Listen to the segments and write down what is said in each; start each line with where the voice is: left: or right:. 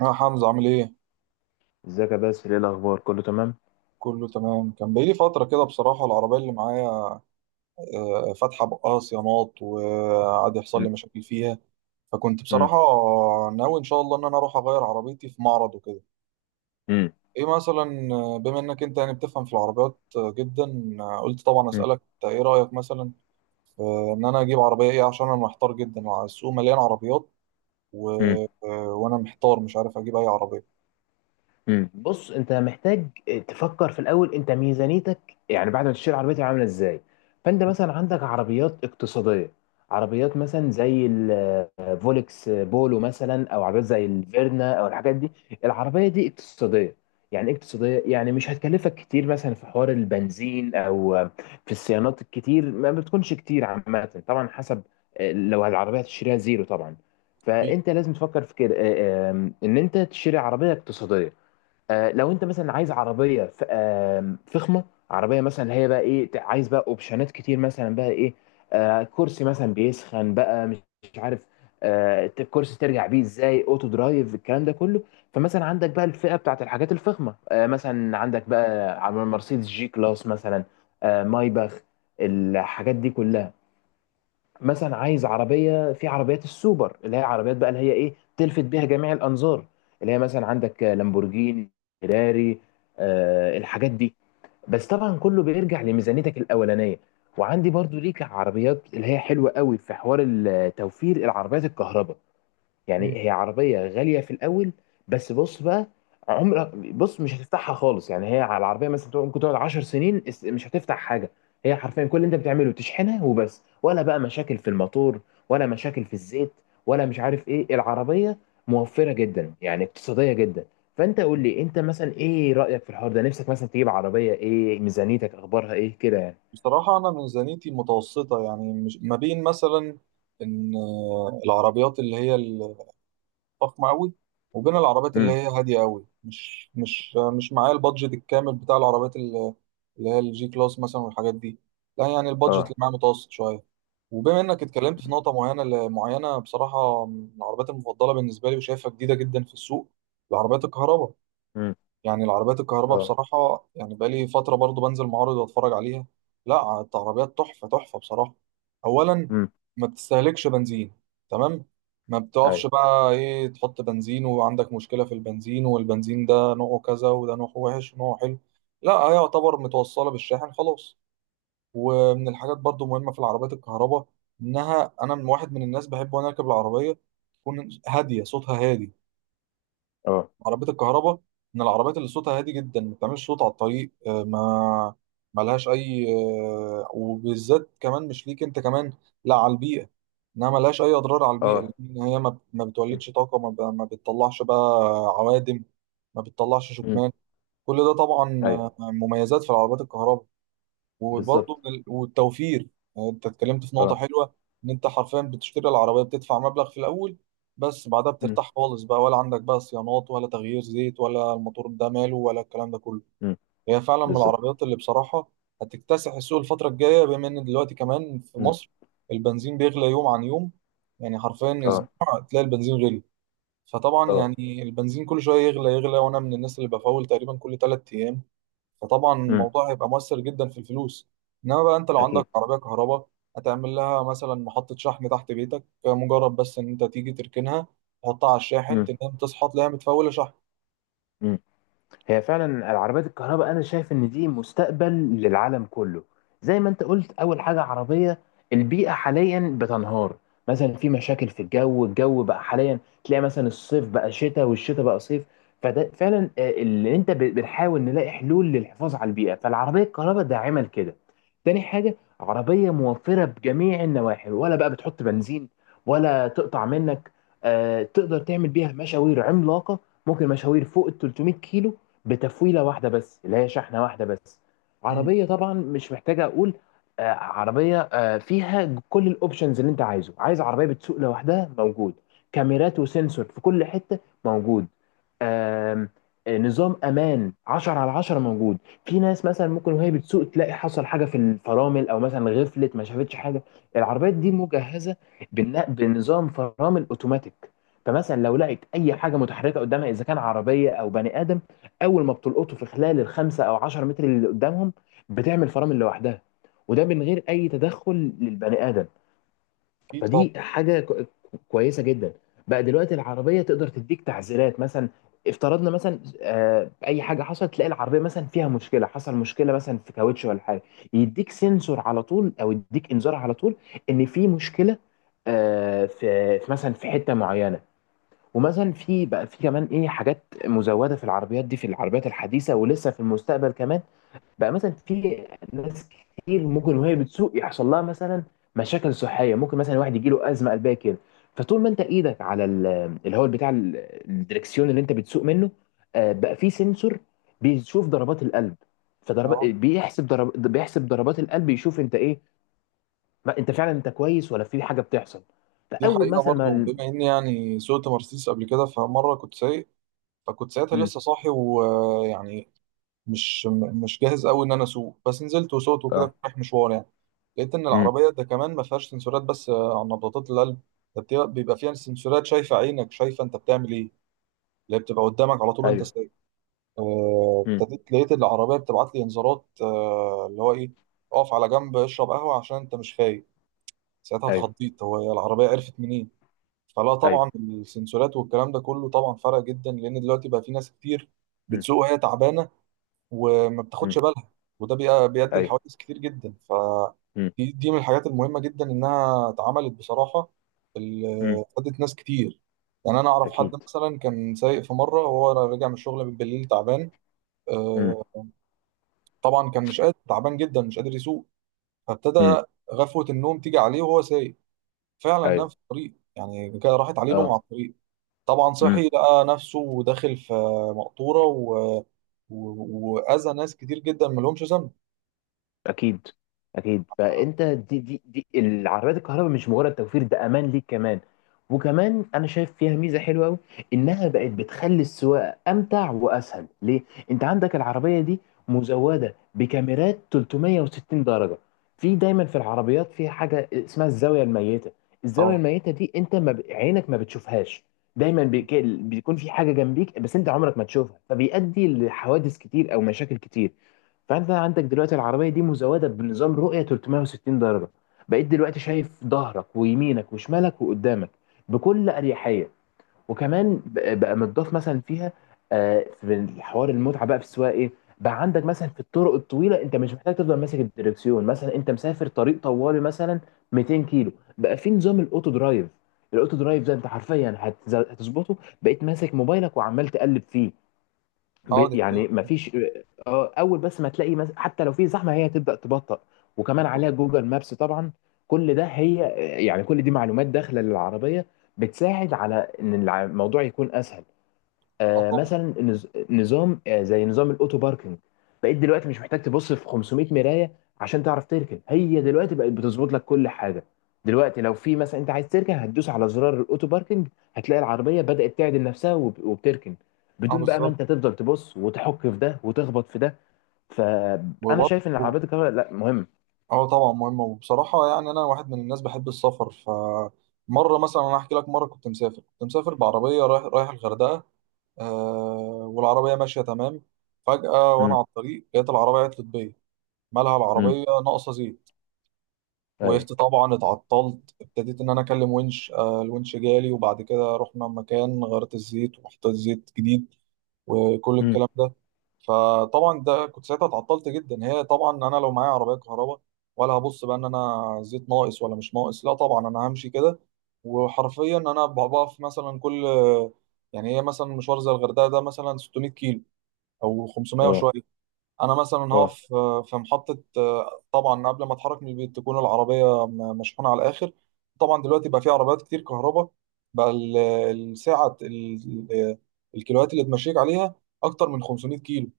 right: يا حمزة عامل ايه؟
left: ازيك يا باسل، ايه الاخبار؟ كله تمام.
right: كله تمام. كان بقالي فترة كده بصراحة العربية اللي معايا فاتحة بقها صيانات وقعد يحصل لي
left: مم.
right: مشاكل فيها. فكنت بصراحة
left: مم.
right: ناوي ان شاء الله ان انا اروح اغير عربيتي في معرض وكده.
left: مم.
right: ايه مثلا، بما انك انت يعني بتفهم في العربيات جدا، قلت طبعا
left: مم.
right: اسألك إنت ايه رأيك مثلا ان انا اجيب عربية ايه، عشان انا محتار جدا. السوق مليان عربيات و...
left: مم.
right: آه، وانا محتار مش عارف اجيب اي
left: مم. بص، انت محتاج تفكر في الاول. انت ميزانيتك يعني بعد ما تشتري عربيتك عامله ازاي؟ فانت مثلا عندك عربيات اقتصاديه، عربيات مثلا زي ال فولكس بولو مثلا، او عربيات زي الفيرنا او الحاجات دي. العربيه دي اقتصاديه. يعني ايه اقتصاديه؟ يعني مش هتكلفك كتير مثلا في حوار البنزين او في الصيانات الكتير، ما بتكونش كتير عامه طبعا، حسب. لو العربيه هتشتريها زيرو طبعا،
right: عربية.
left: فانت لازم تفكر في كده. ان انت تشتري عربيه اقتصاديه. لو انت مثلا عايز عربيه ف- آم، فخمه، عربيه مثلا، هي بقى ايه؟ عايز بقى اوبشنات كتير، مثلا بقى ايه؟ كرسي مثلا بيسخن، بقى مش عارف، الكرسي ترجع بيه ازاي، اوتو درايف، الكلام ده كله. فمثلا عندك بقى الفئه بتاعت الحاجات الفخمه، مثلا عندك بقى مرسيدس جي كلاس مثلا، مايباخ، الحاجات دي كلها. مثلا عايز عربيه في عربيات السوبر، اللي هي عربيات بقى اللي هي ايه، تلفت بيها جميع الانظار، اللي هي مثلا عندك لامبورجيني، فيراري، آه الحاجات دي. بس طبعا كله بيرجع لميزانيتك الاولانيه. وعندي برضو ليك عربيات اللي هي حلوه قوي في حوار التوفير، العربيات الكهرباء. يعني هي عربية غالية في الأول، بس بص بقى، عمرك بص مش هتفتحها خالص. يعني هي، على العربية مثلا ممكن تقعد 10 سنين، مش هتفتح حاجة. هي حرفيا كل اللي أنت بتعمله تشحنها وبس، ولا بقى مشاكل في الموتور ولا مشاكل في الزيت ولا مش عارف إيه. العربية موفرة جدا، يعني اقتصادية جدا. فأنت قول لي أنت مثلا إيه رأيك في الحوار ده؟ نفسك مثلا تجيب عربية إيه؟ ميزانيتك أخبارها إيه كده يعني؟
right: بصراحة أنا ميزانيتي متوسطة، يعني مش ما بين مثلا إن العربيات اللي هي الفخمة أوي وبين العربيات اللي
left: امم.
right: هي هادية أوي. مش معايا البادجت الكامل بتاع العربيات اللي هي الجي كلاس مثلا والحاجات دي. لا يعني البادجت اللي
left: اه.
right: معايا متوسط شوية. وبما إنك اتكلمت في نقطة معينة بصراحة، من العربيات المفضلة بالنسبة لي وشايفها جديدة جدا في السوق، العربيات الكهرباء.
left: امم.
right: يعني العربيات الكهرباء
left: اه.
right: بصراحة، يعني بقالي فترة برضو بنزل معارض واتفرج عليها. لا، العربيات تحفة تحفة بصراحة. أولا،
left: امم.
right: ما بتستهلكش بنزين. تمام. ما بتقفش
left: ايوه.
right: بقى ايه تحط بنزين وعندك مشكلة في البنزين، والبنزين ده نوعه كذا وده نوعه وحش ونوعه حلو. لا، هي يعتبر متوصلة بالشاحن خلاص. ومن الحاجات برضو مهمة في العربيات الكهرباء، إنها أنا من واحد من الناس بحب وأنا راكب العربية تكون هادية، صوتها هادي.
left: اه.
right: عربية الكهرباء من العربيات اللي صوتها هادي جدا، ما بتعملش صوت على الطريق. ما ملهاش أي وبالذات كمان مش ليك أنت كمان، لا على البيئة. إنها ملهاش أي أضرار على البيئة،
left: اه.
right: لأن هي ما بتولدش طاقة، ما بتطلعش بقى عوادم، ما بتطلعش
left: امم.
right: شكمان. كل ده طبعا
left: ايوه.
right: مميزات في العربيات الكهرباء.
left: بالظبط.
right: وبرضه من والتوفير. يعني انت اتكلمت في نقطة
left: اه.
right: حلوة، ان انت حرفيا بتشتري العربية بتدفع مبلغ في الاول، بس بعدها
left: امم.
right: بترتاح خالص بقى. ولا عندك بقى صيانات، ولا تغيير زيت، ولا الموتور ده ماله، ولا الكلام ده كله.
left: امم.
right: هي فعلا من
left: بالظبط.
right: العربيات اللي بصراحة هتكتسح السوق الفترة الجاية، بما ان دلوقتي كمان في
left: امم.
right: مصر البنزين بيغلى يوم عن يوم. يعني حرفيا
left: اه.
right: اسبوع تلاقي البنزين غلي. فطبعا
left: اه.
right: يعني البنزين كل شويه يغلى يغلى، وانا من الناس اللي بفول تقريبا كل ثلاث ايام. فطبعا
left: امم.
right: الموضوع هيبقى مؤثر جدا في الفلوس. انما بقى انت لو عندك
left: اكيد.
right: عربيه كهرباء، هتعمل لها مثلا محطه شحن تحت بيتك. مجرد بس ان انت تيجي تركنها، تحطها على الشاحن،
left: امم.
right: تنام تصحى تلاقيها متفوله شحن.
left: امم. هي فعلا العربيات الكهرباء، انا شايف ان دي مستقبل للعالم كله. زي ما انت قلت، اول حاجه عربيه، البيئه حاليا بتنهار. مثلا في مشاكل في الجو، الجو بقى حاليا تلاقي مثلا الصيف بقى شتاء والشتاء بقى صيف. فده فعلا اللي انت بنحاول نلاقي حلول للحفاظ على البيئه، فالعربيه الكهرباء ده عمل كده. تاني حاجه، عربيه موفره بجميع النواحي، ولا بقى بتحط بنزين ولا تقطع منك. تقدر تعمل بيها مشاوير عملاقه، ممكن مشاوير فوق ال 300 كيلو بتفويله واحده بس، اللي هي شحنه واحده بس.
right: مم.
left: عربيه طبعا مش محتاجه اقول، عربيه فيها كل الاوبشنز اللي انت عايزه. عايز عربيه بتسوق لوحدها، موجود. كاميرات وسنسور في كل حته، موجود. آم، آه، نظام امان 10 على 10 موجود. في ناس مثلا ممكن وهي بتسوق تلاقي حصل حاجه في الفرامل، او مثلا غفلت ما شافتش حاجه. العربيات دي مجهزه بنظام فرامل اوتوماتيك. فمثلا لو لقيت اي حاجه متحركه قدامها، اذا كان عربيه او بني ادم، اول ما بتلقطه في خلال الخمسه او 10 متر اللي قدامهم، بتعمل فرامل لوحدها، وده من غير اي تدخل للبني ادم.
right: اكيد طبعا.
left: فدي حاجه كويسه جدا. بقى دلوقتي العربيه تقدر تديك تعزيرات مثلا. افترضنا مثلا اي حاجه حصلت، تلاقي العربيه مثلا فيها مشكله، حصل مشكله مثلا في كاوتش ولا حاجه، يديك سنسور على طول او يديك انذار على طول ان في مشكله في مثلا في حته معينه. ومثلا في بقى، في كمان ايه حاجات مزوده في العربيات دي، في العربيات الحديثه، ولسه في المستقبل كمان. بقى مثلا في ناس كتير ممكن وهي بتسوق يحصل لها مثلا مشاكل صحيه، ممكن مثلا واحد يجي له ازمه قلبيه كده. فطول ما انت ايدك على ال- اللي هو بتاع ال- الدركسيون اللي انت بتسوق منه، بقى في سنسور بيشوف ضربات القلب. فضرب
right: اه،
left: بيحسب ضرب بيحسب ضربات القلب، يشوف انت ايه، ما انت فعلا انت كويس ولا في حاجه بتحصل.
right: دي
left: فاول
right: حقيقه.
left: مثلا ما
right: برضو
left: ال-
right: بما اني يعني سوقت مرسيدس قبل كده، فمره كنت سايق، فكنت ساعتها
left: مم.
right: لسه صاحي ويعني مش جاهز قوي ان انا اسوق، بس نزلت وسوقت وكده.
left: اه.
right: كنت رايح مشوار يعني. لقيت ان
left: مم.
right: العربيه ده كمان ما فيهاش سنسورات بس على نبضات القلب. ده بيبقى فيها سنسورات شايفه عينك، شايفه انت بتعمل ايه، اللي هي بتبقى قدامك على طول وانت
left: ايوه.
right: سايق. ابتديت لقيت العربيه بتبعت لي انذارات، اللي هو ايه، اقف على جنب اشرب قهوه عشان انت مش فايق. ساعتها
left: ايوه.
right: اتخضيت، هو هي العربيه عرفت منين؟ فلا
left: ايوه.
right: طبعا السنسورات والكلام ده كله طبعا فرق جدا، لان دلوقتي بقى في ناس كتير
left: امم.
right: بتسوق وهي تعبانه وما بتاخدش
left: امم.
right: بالها، وده بيؤدي
left: ايوه.
right: لحوادث كتير جدا. ف
left: امم.
right: دي من الحاجات المهمة جدا إنها اتعملت بصراحة، اللي
left: امم.
right: فادت ناس كتير. يعني أنا أعرف حد
left: اكيد.
right: مثلا كان سايق في مرة وهو راجع من الشغل بالليل تعبان،
left: امم.
right: آه، طبعا كان مش قادر، تعبان جدا مش قادر يسوق. فابتدى
left: امم.
right: غفوة النوم تيجي عليه وهو سايق، فعلا نام
left: ايوه.
right: في الطريق. يعني كده راحت عليه نوم على
left: اه.
right: الطريق. طبعا
left: امم.
right: صحي لقى نفسه داخل في مقطورة وأذى ناس كتير جدا ملهمش ذنب.
left: اكيد. اكيد، فانت، دي العربيات الكهرباء مش مجرد توفير، ده امان ليك كمان. وكمان انا شايف فيها ميزه حلوه قوي، انها بقت بتخلي السواقه امتع واسهل ليه. انت عندك العربيه دي مزوده بكاميرات 360 درجه. في، دايما في العربيات، في حاجه اسمها الزاويه الميته. الزاويه
right: اه.
left: الميته دي انت ما عينك ما بتشوفهاش. دايما بيكون في حاجه جنبيك بس انت عمرك ما تشوفها، فبيؤدي لحوادث كتير او مشاكل كتير. فانت عندك دلوقتي العربيه دي مزوده بنظام رؤيه 360 درجه. بقيت دلوقتي شايف ظهرك ويمينك وشمالك وقدامك بكل اريحيه. وكمان بقى متضاف مثلا فيها، في حوار المتعه بقى في السواقه ايه، بقى عندك مثلا في الطرق الطويله انت مش محتاج تفضل ماسك الدركسيون، مثلا انت مسافر طريق طوالي مثلا 200 كيلو، بقى في نظام الاوتو درايف. الاوتو درايف ده انت حرفيا هتظبطه، بقيت ماسك موبايلك وعمال تقلب فيه.
right: اه، دي حقيقة.
left: يعني ما فيش. اه. اول بس ما تلاقي حتى لو في زحمه هي تبدا تبطأ. وكمان عليها جوجل مابس طبعا، كل ده هي، يعني كل دي معلومات داخله للعربيه، بتساعد على ان الموضوع يكون اسهل.
right: اه طبعا.
left: مثلا نظام، زي نظام الاوتو باركنج. بقيت دلوقتي مش محتاج تبص في 500 مرايه عشان تعرف تركن، هي دلوقتي بقت بتظبط لك كل حاجه. دلوقتي لو في مثلا انت عايز تركن، هتدوس على زرار الاوتو باركنج، هتلاقي العربيه بدات تعدل نفسها وبتركن
right: اه
left: بدون بقى ما انت
right: بالظبط.
left: تفضل تبص وتحك في ده وتخبط في ده. فانا
right: وبرضه
left: شايف ان العربيات الكهرباء، لا، مهم.
right: اه طبعا مهمة. وبصراحة يعني أنا واحد من الناس بحب السفر. فمرة مثلا، أنا أحكي لك، مرة كنت مسافر، كنت مسافر بعربية رايح، رايح الغردقة. آه، والعربية ماشية تمام. فجأة وأنا
left: امم.
right: على الطريق لقيت العربية عطلت بيا. مالها
left: امم.
right: العربية؟ ناقصة زيت.
left: ايوه.
right: وقفت طبعا، اتعطلت، ابتديت إن أنا أكلم ونش. آه، الونش جالي، وبعد كده رحنا مكان غيرت الزيت وحطيت زيت جديد وكل
left: امم.
right: الكلام ده. فطبعا ده كنت ساعتها اتعطلت جدا. هي طبعا انا لو معايا عربيه كهرباء، ولا هبص بقى ان انا زيت ناقص ولا مش ناقص. لا طبعا انا همشي كده. وحرفيا انا بقف مثلا كل، يعني هي مثلا مشوار زي الغردقه ده مثلا 600 كيلو او 500
left: اه.
right: وشويه، انا مثلا
left: اه.
right: هقف في محطه. طبعا قبل ما اتحرك من البيت تكون العربيه مشحونه على الاخر. طبعا دلوقتي بقى في عربيات كتير كهرباء بقى الساعه ال- ال- الكيلوات اللي تمشيك عليها اكتر من 500 كيلو.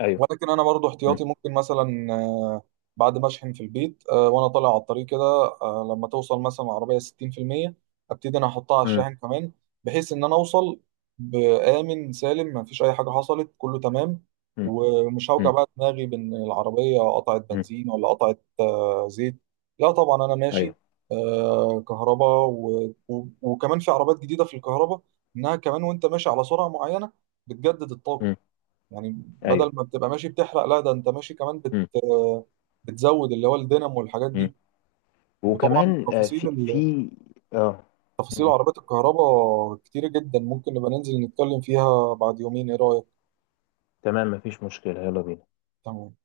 left: ايوه.
right: ولكن انا برضو
left: امم.
right: احتياطي، ممكن مثلا بعد ما اشحن في البيت وانا طالع على الطريق كده، لما توصل مثلا العربيه 60% ابتدي انا احطها على
left: امم.
right: الشاحن كمان، بحيث ان انا اوصل بامن سالم، ما فيش اي حاجه حصلت كله تمام. ومش هوجع
left: امم.
right: بقى دماغي بان العربيه قطعت
left: امم.
right: بنزين ولا قطعت زيت. لا طبعا انا ماشي
left: ايوه.
right: كهرباء. وكمان في عربات جديده في الكهرباء، انها كمان وانت ماشي على سرعه معينه بتجدد الطاقه.
left: امم.
right: يعني بدل
left: ايوه.
right: ما بتبقى ماشي بتحرق، لا ده انت ماشي كمان بتزود اللي هو الدينامو والحاجات
left: امم.
right: دي. وطبعا
left: وكمان
right: تفاصيل
left: في في اه.
right: تفاصيل
left: مم.
right: عربيات الكهرباء كتير جدا، ممكن نبقى ننزل نتكلم فيها بعد يومين، ايه رأيك؟
left: تمام، مفيش مشكلة، يلا بينا.
right: تمام.